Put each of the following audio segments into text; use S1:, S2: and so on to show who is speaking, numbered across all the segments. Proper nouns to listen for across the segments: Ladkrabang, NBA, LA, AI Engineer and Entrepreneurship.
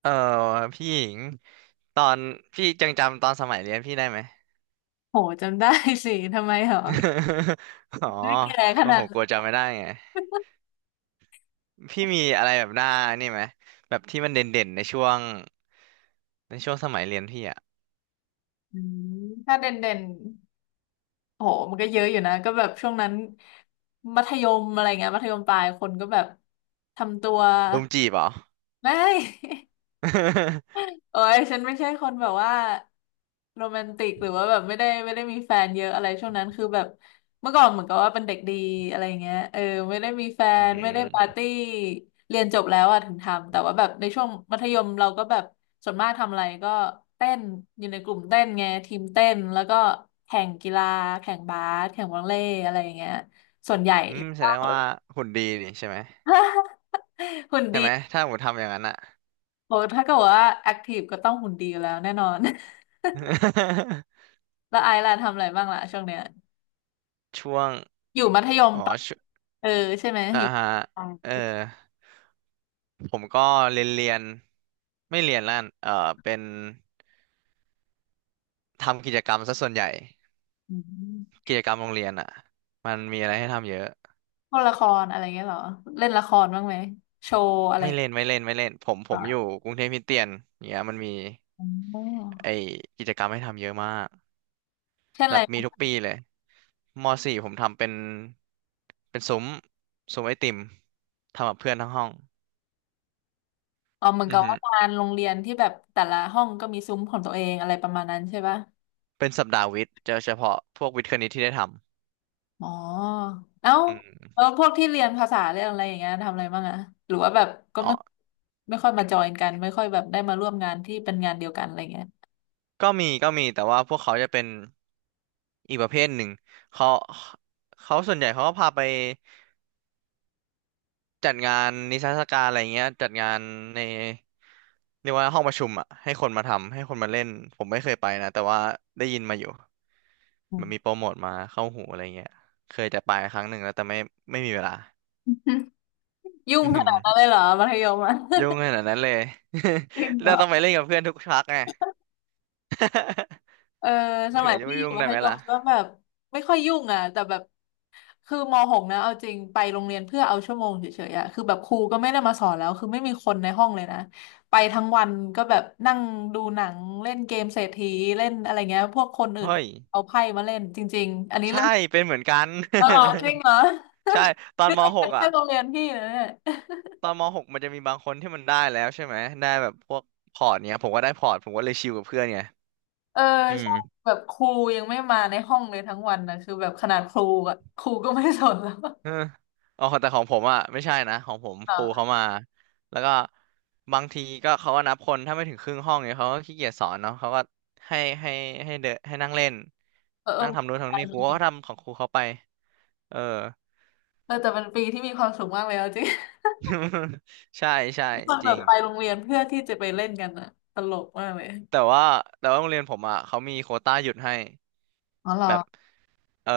S1: เออพี่หญิงตอนพี่ยังจำตอนสมัยเรียนพี่ได้ไหม
S2: โหจำได้สิทำไมเหรอ
S1: อ๋อ
S2: ไม่แก่ข
S1: โอ้
S2: นา
S1: โห
S2: ด
S1: ก
S2: นั้
S1: ลั
S2: น
S1: วจำไม่ได้ไงพี่มีอะไรแบบหน้านี่ไหมแบบที่มันเด่นๆในช่วงในช่วงสมัยเรียนพี่อะ
S2: อืมถ้าเด่นโหมันก็เยอะอยู่นะก็แบบช่วงนั้นมัธยมอะไรเงี้ยมัธยมปลายคนก็แบบทำตัว
S1: ดมจีบเหรอ
S2: ไม่ เอ้ยฉันไม่ใช่คนแบบว่าโรแมนติกหรือว่าแบบไม่ได้มีแฟนเยอะอะไรช่วงนั้นคือแบบเมื่อก่อนเหมือนกับว่าเป็นเด็กดีอะไรเงี้ยเออไม่ได้มีแฟ
S1: อื
S2: นอืไม่ได้มปาร์
S1: ม
S2: ตี้เรียนจบแล้วอะถึงทำแต่ว่าแบบในช่วงมัธยมเราก็แบบส่วนมากทำอะไรก็เต้นอยู่ในกลุ่มเต้นไงทีมเต้นแล้วก็แข่งกีฬาแข่งบาสแข่งวอลเลย์อะไรอย่างเงี้ยส่วนใหญ่
S1: อืมแสดงว่าหุ่นดีนี่ใช่ไหม ใช่ไหมถ้าผมทำอย่างนั้นอะ
S2: โอ้ถ้าเกิดว่าแอคทีฟก็ต้องหุ่นดีอยู่แล้วแน่นอนแล้วไอซ์ล่ะทำอะไรบ้างล่ะช่วงเนี้ย
S1: ช่วง
S2: อยู่มัธยม
S1: อ๋อ
S2: ปะ
S1: ช่วง
S2: เออใช่ไหม
S1: อ่า
S2: อยู่
S1: ฮะ
S2: ปลา
S1: เออ
S2: ย
S1: ผมก็เรียนเรียนไม่เรียนแล้วกันเออเป็นทำกิจกรรมซะส่วนใหญ่
S2: อืม
S1: กิจกรรมโรงเรียนอ่ะมันมีอะไรให้ทำเยอะ
S2: พวกละครอะไรเงี้ยเหรอเล่นละครบ้างไหมโชว์อะไร
S1: ไม่
S2: อย่าง
S1: เล่
S2: เงี้
S1: นไม่
S2: ย
S1: เล่นไม่เล่นผมผ
S2: เหร
S1: มอยู่
S2: อ
S1: กรุงเทพคริสเตียนเนี่ยมันมี
S2: อ๋
S1: ไอ
S2: อ
S1: กิจกรรมให้ทำเยอะมาก
S2: เช่นอะ
S1: แบบมี
S2: ไร
S1: ทุกปีเลยมสี่ผมทำเป็นเป็นซุ้มซุ้มไอติมทำกับเพื่อนทั้งห้อง
S2: อ๋อเหมือน
S1: อื
S2: กั
S1: อ
S2: บ
S1: ฮึ
S2: ว่างานโรงเรียนที่แบบแต่ละห้องก็มีซุ้มของตัวเองอะไรประมาณนั้นใช่ปะ
S1: เป็นสัปดาห์วิทย์จะเฉพาะพวกวิทย์คณิตที่ได้ท
S2: อ๋อเอ้า
S1: ำอืม
S2: แล้วพวกที่เรียนภาษาเรียนอะไรอย่างเงี้ยทำอะไรบ้างอะหรือว่าแบบก็
S1: อ๋อ
S2: ไม่ไม่ค่อยมาจอยกันไม่ค่อยแบบได้มาร่วมงานที่เป็นงานเดียวกันอะไรเงี้ย
S1: ก็มีก็มีแต่ว่าพวกเขาจะเป็นอีกประเภทหนึ่งเขาเขาส่วนใหญ่เขาก็พาไป จัดงานนิทรรศการอะไรเงี้ยจัดงานในเรียกว่าห้องประชุมอ่ะให้คนมาทำให้คนมาเล่นผมไม่เคยไปนะแต่ว่าได้ยินมาอยู่
S2: อื
S1: มันมี
S2: ม
S1: โปรโมทมาเข้าหูอะไรเงี้ยเคยจะไปครั้งหนึ่งแล้วแต่ไม่ไม่มีเวลา
S2: ยุ่ ง
S1: อือ
S2: ข
S1: หือ
S2: นาดนั้นเลยเหรอมัธยมอะ
S1: ยุ่งขนาดนั้นเลย
S2: จริง เหร
S1: เรา
S2: อ
S1: ต้องไปเล่นกับเพื่อนทุกชักไง
S2: เออส
S1: ถึง
S2: มัย
S1: ว่าจะ
S2: พี่
S1: ไม่
S2: อยู่
S1: ยุ่ง
S2: มั
S1: ได้
S2: ธ
S1: ไหม
S2: ยมก็
S1: ล่ะ
S2: แบบไม่ค่อยยุ่งอ่ะแต่แบบคือมหกนะเอาจริงไปโรงเรียนเพื่อเอาชั่วโมงเฉยๆอ่ะคือแบบครูก็ไม่ได้มาสอนแล้วคือไม่มีคนในห้องเลยนะไปทั้งวันก็แบบนั่งดูหนังเล่นเกมเศรษฐีเล่นอะไรเงี้ยพวกคนอื่น
S1: เฮ้ย
S2: เอาไพ่มาเล่นจริงๆอันนี้
S1: ใช่
S2: เล่น
S1: เป็นเหมือนกัน
S2: ออจริงเหรอ
S1: ใช่ตอน
S2: นี่
S1: ม
S2: ก็เป็
S1: .6
S2: น
S1: อ่ะ
S2: แค่โรงเรียนพี่นะเนี่ย
S1: ตอนม .6 มันจะมีบางคนที่มันได้แล้วใช่ไหมได้แบบพวกพอร์ตเนี้ยผมก็ได้พอร์ตผมก็เลยชิลกับเพื่อนไง
S2: เออ
S1: อื
S2: ใช่
S1: ม
S2: แบบครูยังไม่มาในห้องเลยทั้งวันนะคือแบบขนาดครูอะครูก็ไม่สนแล้ว
S1: เอออ๋อแต่ของผมอ่ะไม่ใช่นะของผม
S2: อ่
S1: ครู
S2: า
S1: เขามาแล้วก็บางทีก็เขาก็นับคนถ้าไม่ถึงครึ่งห้องเนี่ยเขาก็ขี้เกียจสอนเนาะเขาก็ให้ให้ให้เดนให้นั่งเล่น
S2: เออ
S1: นั่งทำนู้น
S2: เอ
S1: ทำนี่ค
S2: อ
S1: รูก็ทำของครูเขาไปเออ
S2: เออแต่เป็นปีที่มีความสุขมากเลยเอาจริง
S1: ใช่ใช่
S2: ตอน
S1: จ
S2: แบ
S1: ริ
S2: บ
S1: ง
S2: ไปโรงเรียนเพื่อที่จะไปเล่นกันอะตลกมากเลย
S1: แต่ว่าแต่ว่าโรงเรียนผมอ่ะเขามีโควต้าหยุดให้
S2: อ๋อเหรอ
S1: แบบ เอ่อ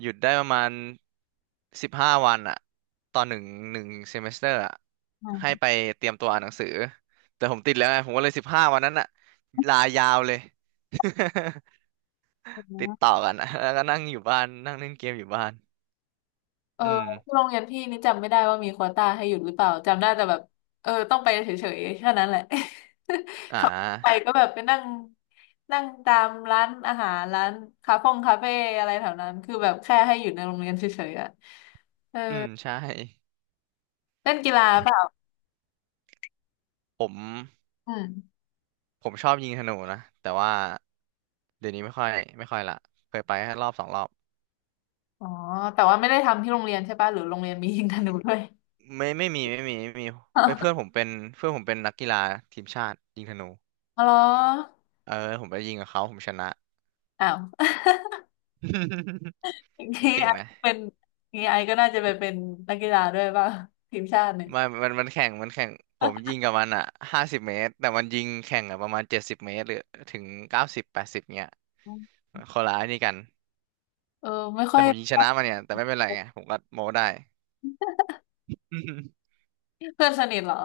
S1: หยุดได้ประมาณสิบห้าวันอะตอนหนึ่งหนึ่งเซมิสเตอร์อะ
S2: อื
S1: ให้
S2: ม
S1: ไปเตรียมตัวอ่านหนังสือแต่ผมติดแล้วไงผมก็เลยสิบห้าวันนั้นอะลายาวเลย ติดต่อกันอะแล้วก็นั่งอยู่บ้านนั่งเล่นเกมอยู่บ้าน
S2: เออ
S1: อืม
S2: ที่โรงเรียนพี่นี่จำไม่ได้ว่ามีโควต้าให้หยุดหรือเปล่าจำได้แต่แบบเออต้องไปเฉยๆแค่นั้นแหละ
S1: อ่
S2: ขับไป
S1: า
S2: ก็แบบไปนั่งนั่งตามร้านอาหารร้านคาเฟ่อะไรแถวนั้นคือแบบแค่ให้อยู่ในโรงเรียนเฉยๆอะเออ
S1: อืมใช่
S2: เล่นกีฬาเปล่า
S1: ผม
S2: อืม
S1: ผมชอบยิงธนูนะแต่ว่าเดี๋ยวนี้ไม่ค่อยไม่ค่อยละเคยไปแค่รอบสองรอบ
S2: อ๋อ แต่ว่าไม่ได้ทำที่โรงเรียนใช่ป่ะหรือโรงเรียนมี ยิงธนูด้วย
S1: ไม่ไม่มีไม่มีไม่มีเอ้ย เพื่อนผมเป็นเพื่อนผมเป็นนักกีฬาทีมชาติยิงธนู
S2: อ๋อ
S1: เออผมไปยิงกับเขาผมชนะ
S2: อ้าว อย่าง
S1: ผม
S2: นี้
S1: เก่
S2: ไอ
S1: งไหม
S2: เป็นอย่างนี้ไอก็น่าจะไปเป็นนักกีฬาด้วยป่ะทีมชาติเนี่ย
S1: มันมันมันแข่งมันแข่งผมยิงกับมันอ่ะ50 เมตรแต่มันยิงแข่งอ่ะประมาณ70 เมตรหรือถึง9080เนี้ยคนละไอ้นี่กัน
S2: เออไม่ค่
S1: แต่
S2: อย
S1: ผมยิงชนะมันเนี่ยแต่ไม่เป็นไรไงผมก็โม้ได้
S2: เพื่อนสนิทเหรอ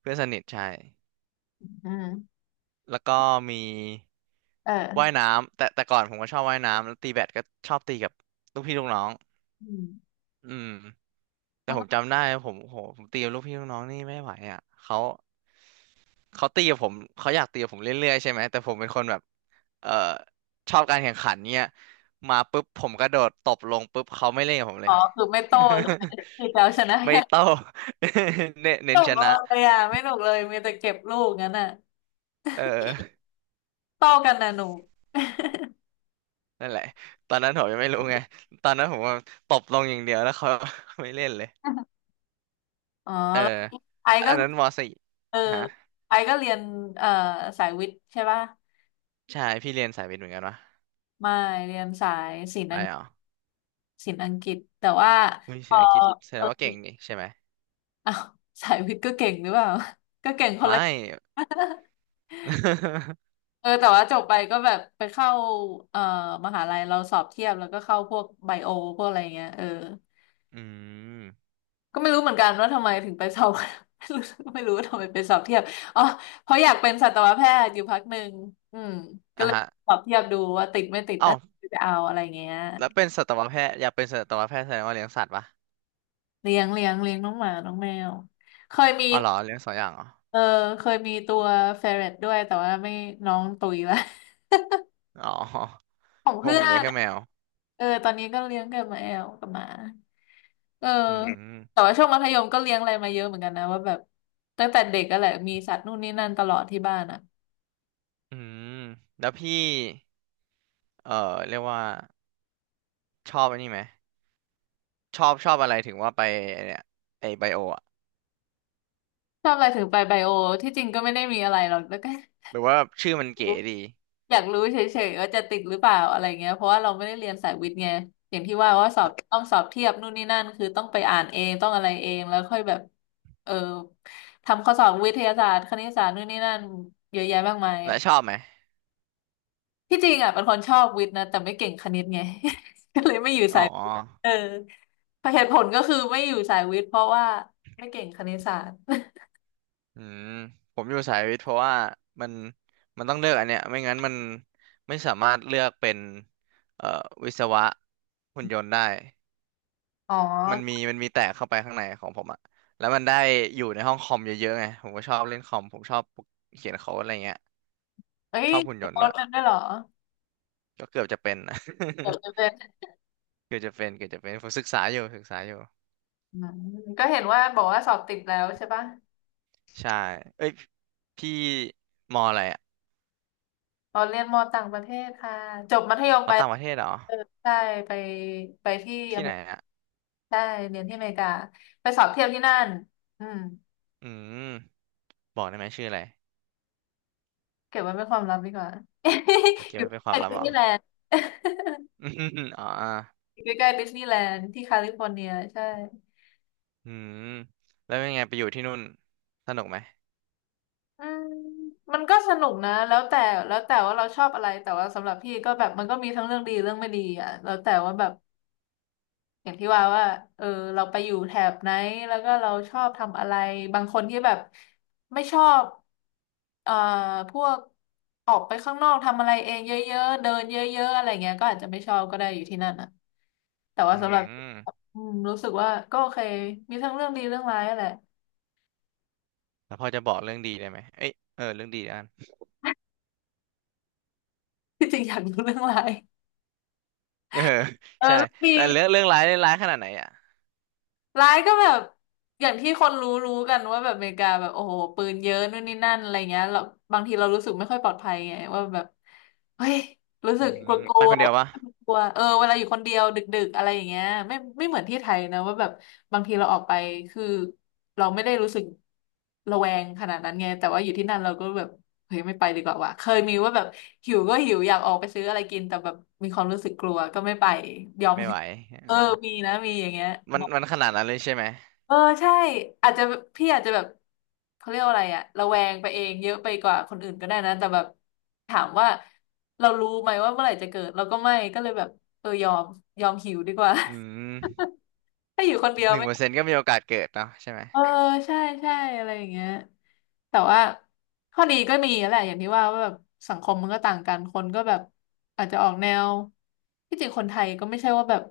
S1: เพื่อนสนิทใช่
S2: อืม
S1: แล้วก็มี
S2: เอ
S1: ว่าย
S2: อ
S1: น้ำแต่แต่ก่อนผมก็ชอบว่ายน้ำแล้วตีแบดก็ชอบตีกับลูกพี่ลูกน้อง
S2: อืม
S1: อืมแต่
S2: มัน
S1: ผม
S2: ก็
S1: จำได้ผมโหผมตีกับลูกพี่ลูกน้องนี่ไม่ไหวอ่ะเขา เขาตีกับผมเขาอยากตีกับผมเรื่อยๆใช่ไหมแต่ผมเป็นคนแบบเอ่อชอบการแข่งขันเนี่ยมาปุ๊บผมกระโดดตบลงปุ๊บเขาไม่เล่นกับผมเล
S2: อ๋อ
S1: ย
S2: คือไม่โต้ใช่ไหมคือจะเอาชนะ อ
S1: ไม่
S2: ย่าง
S1: โต้ เน้นเน้น
S2: เดียว
S1: ช
S2: ไม่ห
S1: นะ
S2: นุกเลยอ่ะไม่หนุกเลยมีแต่เก็บลูกงั้นอ่ะ
S1: เออ
S2: โต้กันนะหนู
S1: นั่นแหละตอนนั้นผมยังไม่รู้ไง ตอนนั้นผมว่าตบลงอย่างเดียวแล้วเขา ไม่เล่นเลย
S2: อ๋อ
S1: เออ
S2: แล้วไอก็
S1: อันนั้นมสี่
S2: เออ
S1: ฮะ
S2: ไอก็เรียนเอ่อสายวิทย์ใช่ป่ะ
S1: ใช่พี่เรียนสายวิทย์เหมือนกันวะ
S2: ไม่เรียนสายศิล
S1: ไม่
S2: ป์
S1: เหรอ
S2: ศิลป์อังกฤษแต่ว่า
S1: อุ้ย
S2: พ
S1: เศร
S2: อ
S1: ษฐกิจแสด
S2: เออ
S1: งว่าเก่งนี่ใช่ไหม
S2: อ้าวสายวิทย์ก็เก่งหรือเปล่า ก็เก่งคน
S1: ไม่
S2: ละ เออแต่ว่าจบไปก็แบบไปเข้าเอ่อมหาลัยเราสอบเทียบแล้วก็เข้าพวกไบโอพวกอะไรเงี้ยเออ
S1: อืม
S2: ก็ไม่รู้เหมือนกันว่าทำไมถึงไปสอบ ไม่รู้ว่าทำไมไปสอบเทียบอ๋อเพราะอยากเป็นสัตวแพทย์อยู่พักหนึ่งอืมก็
S1: อ่ะ
S2: เลย
S1: ฮะ
S2: สอบเทียบดูว่าติดไม่ติด
S1: เอ้า
S2: น่าจะเอาอะไรเงี้ย
S1: แล้วเป็นสัตวแพทย์อยากเป็นสัตวแพทย์แสดงว่าเลี้ยงสัตว์ปะ
S2: เลี้ยงน้องหมาน้องแมวเคยมี
S1: อ๋อเหรอเลี้ยงสองอย่างเหรอ
S2: เออเคยมีตัวเฟรตด้วยแต่ว่าไม่น้องตุยละ
S1: อ๋อ
S2: ของ
S1: พวก
S2: เพื่
S1: ผ
S2: อ
S1: มเลี้ย
S2: น
S1: งแค่แมว
S2: เออตอนนี้ก็เลี้ยงกับมาแอลกับหมาเออ
S1: อื
S2: แต่
S1: ม
S2: ว่าช่วงมัธยมก็เลี้ยงอะไรมาเยอะเหมือนกันนะว่าแบบตั้งแต่เด็กก็แหละมีสัตว์นู่นนี่นั่นตลอดที่บ้านอ่ะ
S1: อืมแล้วพี่เอ่อเรียกว่าชอบอันนี้ไหมชอบชอบอะไรถึงว่าไปไอ้เนี่ยไอไบโออะ
S2: ชอบอะไรถึงไปไบโอที่จริงก็ไม่ได้มีอะไรหรอกแล้วก็
S1: หรือว่าชื่อมันเก๋ดี
S2: อยากรู้เฉยๆว่าจะติดหรือเปล่าอะไรเงี้ยเพราะว่าเราไม่ได้เรียนสายวิทย์ไงอย่างที่ว่าว่าสอบต้องสอบเทียบนู่นนี่นั่นคือต้องไปอ่านเองต้องอะไรเองแล้วค่อยแบบเออทำข้อสอบวิทยาศาสตร์คณิตศาสตร์นู่นนี่นั่นเยอะแยะมากมาย
S1: และ
S2: อ่ะ
S1: ชอบไหม
S2: ที่จริงอ่ะเป็นคนชอบวิทย์นะแต่ไม่เก่งคณิตไง ก็เลยไม่อยู่
S1: อ๋
S2: สายวิทย์
S1: อ
S2: เออเหตุผลก็คือไม่อยู่สายวิทย์เพราะว่าไม่เก่งคณิตศาสตร์
S1: อืมผมอยู่สายวิทย์เพราะว่ามันมันต้องเลือกอันเนี้ยไม่งั้นมันไม่สามารถเลือกเป็นเอ่อวิศวะหุ่นยนต์ได้
S2: อ๋อ
S1: มันมีมันมีแตกเข้าไปข้างในของผมอะแล้วมันได้อยู่ในห้องคอมเยอะๆไงผมก็ชอบเล่นคอมผมชอบเขียนโค้ดอะไรเงี้ย
S2: เอ้
S1: ช
S2: ย
S1: อบหุ่นยนต์
S2: โค้
S1: ด้ว
S2: ด
S1: ย
S2: นันด้วยเหรอ
S1: ก็เกือบจะเป็นนะ
S2: เดี๋ยวจะเป็ น
S1: เกือบจะเป็นเกือบจะเป็นผมศึกษาอยู่ศึกษาอยู่
S2: อืมก็เห็นว่าบอกว่าสอบติดแล้วใช่ปะ
S1: ใช่เอ้ยพี่มออะไรอะ
S2: อ๋อเรียนมอต่างประเทศค่ะจบมัธยม
S1: มอ
S2: ไป
S1: ต่างประเทศเหรอ
S2: เออใช่ไปไปที่อ
S1: ที่
S2: เม
S1: ไหน
S2: ริกา
S1: อะ
S2: ใช่เรียนที่อเมริกาไปสอบเทียบที่นั่นอืม
S1: อืมบอกได้ไหมชื่ออะไร
S2: เก็บไว้เป็นความลับดีกว่า
S1: โอเค
S2: อยู่
S1: ไม่เป็นค
S2: ใก
S1: วา
S2: ล้
S1: มลับ
S2: ดิส
S1: เหรอ
S2: นีย์แลนด์
S1: อืมอม อ๋ออ่า
S2: อยู่ใกล้ๆดิสนีย์แลนด์ที่แคลิฟอร์เนียใช่
S1: อืมแล้วเป็นไงไปอยู่ที่นู่นสนุกไหม
S2: อืมมันก็สนุกนะแล้วแต่ว่าเราชอบอะไรแต่ว่าสำหรับพี่ก็แบบมันก็มีทั้งเรื่องดีเรื่องไม่ดีอ่ะแล้วแต่ว่าแบบ อย่างที่ว่าว่า เออเราไปอยู่แถบไหนแล้วก็เราชอบทำอะไรบางคนที่แบบไม่ชอบเอ่อพวกออกไปข้างนอกทำอะไรเองเยอะๆเดินเยอะๆอะไรเงี้ยก็อาจจะไม่ชอบก็ได้อยู่ที่นั่นอ่ะแต่ว่า
S1: อื
S2: สำอหรับ
S1: ม
S2: อืมรู้สึกว่าก็โอเค มีทั้งเรื่องดีเรื่องร้ายอะแหละ
S1: แล้วพอจะบอกเรื่องดีได้ไหมเอ้ยเออเรื่องดีได้
S2: ที่จริงอยากรู้เรื่องร้าย
S1: เออ
S2: เออ
S1: ใช่
S2: เรื่องดี
S1: แต่เรื่องเรื่องร้ายร้ายขนาดไหนอ่ะ
S2: ร้ายก็แบบอย่างที่คนรู้กันว่าแบบอเมริกาแบบโอ้โหปืนเยอะนู่นนี่นั่นอะไรเงี้ยเราบางทีเรารู้สึกไม่ค่อยปลอดภัยไงว่าแบบเฮ้ยรู้สึ
S1: อื
S2: กก
S1: ม
S2: ลัวกลั
S1: ไป
S2: ว
S1: คนเดียวปะ
S2: กลัวเออเวลาอยู่คนเดียวดึกๆอะไรอย่างเงี้ยไม่เหมือนที่ไทยนะว่าแบบบางทีเราออกไปคือเราไม่ได้รู้สึกระแวงขนาดนั้นไงแต่ว่าอยู่ที่นั่นเราก็แบบเฮ้ยไม่ไปดีกว่าว่ะเคยมีว่าแบบหิวก็หิวอยากออกไปซื้ออะไรกินแต่แบบมีความรู้สึกกลัวก็ไม่ไปยอม
S1: ไม่
S2: หิ
S1: ไห
S2: ว
S1: วอ
S2: เออ
S1: อ
S2: มีนะมีอย่างเงี้ย
S1: มันมันขนาดนั้นเลยใช่ไหม
S2: เออใช่อาจจะพี่อาจจะแบบเขาเรียกว่าอะไรอะระแวงไปเองเยอะไปกว่าคนอื่นก็ได้นะแต่แบบถามว่าเรารู้ไหมว่าเมื่อไหร่จะเกิดเราก็ไม่ก็เลยแบบเออยอมยอมหิวดีกว่า
S1: อืม
S2: ถ้าอยู่คนเดียว
S1: หนึ่ง
S2: ไม่
S1: เปอร์เซ็นต์ก็มีโอกาสเกิดเนาะใช่ไหม
S2: เออใช่ใช่อะไรอย่างเงี้ยแต่ว่าข้อดีก็มีแหละอย่างที่ว่าว่าแบบสังคมมันก็ต่างกันคนก็แบบอาจจะออกแนวที่จริงคนไทยก็ไม่ใช่ว่าแบบ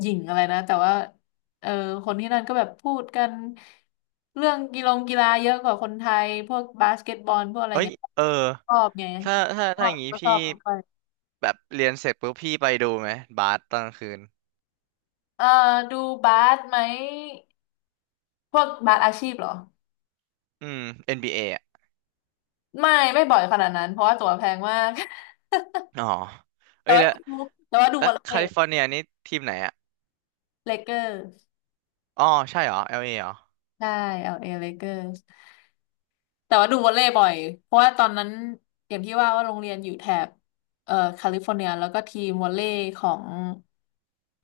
S2: หยิ่งอะไรนะแต่ว่าเออคนที่นั่นก็แบบพูดกันเรื่องกีฬงกีฬาเยอะกว่าคนไทยพวกบาสเกตบอลพวกอะไร
S1: เอ้ย
S2: เงี้ย
S1: เออ
S2: ชอบไง
S1: ถ้าถ้า
S2: ชอ
S1: ถ้าอ
S2: บ
S1: ย่างงี้
S2: ก็ชอ
S1: พี่
S2: บไป
S1: แบบเรียนเสร็จปุ๊บพี่ไปดูไหมบาสตอนกลางคืน
S2: เออดูบาสไหมพวกบาสอาชีพเหรอ
S1: อืม NBA อนบีเออ่ะ
S2: ไม่บ่อยขนาดนั้นเพราะว่าตั๋วแพงมาก
S1: อ๋อ
S2: แต่
S1: เอ้ย
S2: ว่า
S1: แล้ว
S2: ดูแต่ว่าดู
S1: แล้
S2: ว
S1: ว
S2: อล
S1: แค
S2: เล
S1: ลิ
S2: ย์
S1: ฟอร์เนียนี่ทีมไหนอ่ะ
S2: เลเกอร์
S1: อ๋อใช่เหรอ LA เอเหรอ
S2: ใช่เอลเอเลเกอร์แต่ว่าดูวอลเลย์บ่อยเพราะว่าตอนนั้นอย่างที่ว่าว่าโรงเรียนอยู่แถบแคลิฟอร์เนียแล้วก็ทีมวอลเลย์ของ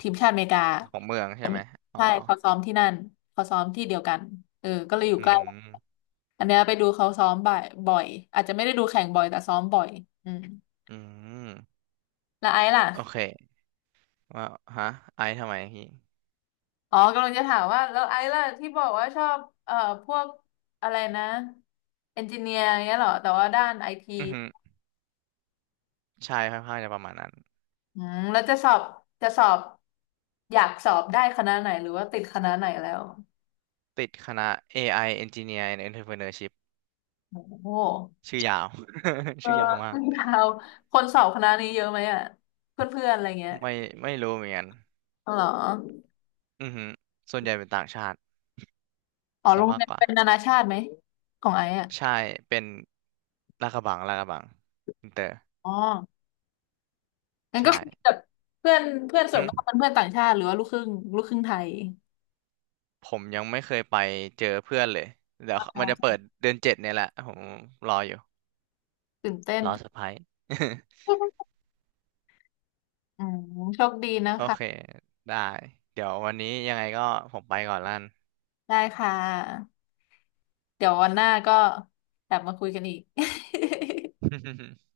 S2: ทีมชาติอเมริกา
S1: ของเมืองใช่ไหมอ๋อ
S2: ใช่เขาซ้อมที่นั่นเขาซ้อมที่เดียวกันเออก็เลยอยู่
S1: อื
S2: ใกล้
S1: ม
S2: อันเนี้ยไปดูเขาซ้อมบ่อยบ่อยอาจจะไม่ได้ดูแข่งบ่อยแต่ซ้อมบ่อยอืม
S1: อืม
S2: แล้วไอซ์ล่ะ
S1: โอเคว่าฮะไอซ์ทำไมพี่
S2: อ๋อกำลังจะถามว่าแล้วไอ้ล่ะที่บอกว่าชอบเอ่อพวกอะไรนะเอนจิเนียร์เงี้ยเหรอแต่ว่าด้านไอที
S1: อือฮึใช่ค่อนข้างจะประมาณนั้น
S2: อืมแล้วจะสอบอยากสอบได้คณะไหนหรือว่าติดคณะไหนแล้ว
S1: ติดคณะ AI Engineer and Entrepreneurship
S2: โอ้โห
S1: ชื่อยาว
S2: เอ อ
S1: ชื่อยาวมาก
S2: เาวคนสอบคณะนี้เยอะไหมอ่ะเพื่อนๆอะไรเงี้ย
S1: ไม่ไม่รู้เหมือนกัน
S2: อ๋อเหรอ
S1: อือฮึส่วนใหญ่เป็นต่างชาติ
S2: อ๋อ
S1: ซะ
S2: โรง
S1: มา
S2: เรี
S1: ก
S2: ยน
S1: กว่า
S2: เป็นนานาชาติไหมของไอ้อ่ะ
S1: ใช่เป็นลาดกระบังลาดกระบังอินเตอร์
S2: อ๋องั้นก็
S1: ใช่
S2: คุยกับเพื่อนเพื่อนส่วน
S1: อืม
S2: มากเป็นเพื่อนต่างชาติหรือว่าลูกครึ่งลูกครึ่งไทย
S1: ผมยังไม่เคยไปเจอเพื่อนเลยเดี๋ยว
S2: อ๋
S1: มั
S2: อ
S1: นจะเปิดเดือน 7เนี่ยแหละผมรออยู่
S2: ตื่นเต้น
S1: รอเซอร์ไพรส์
S2: อืมโชคดีนะ
S1: โอ
S2: คะ
S1: เคได้เดี๋ยววันนี้ยังไงก็ผมไปก่อนละกัน
S2: ได้ค่ะเดี๋ยววันหน้าก็กลับมาคุยกันอีก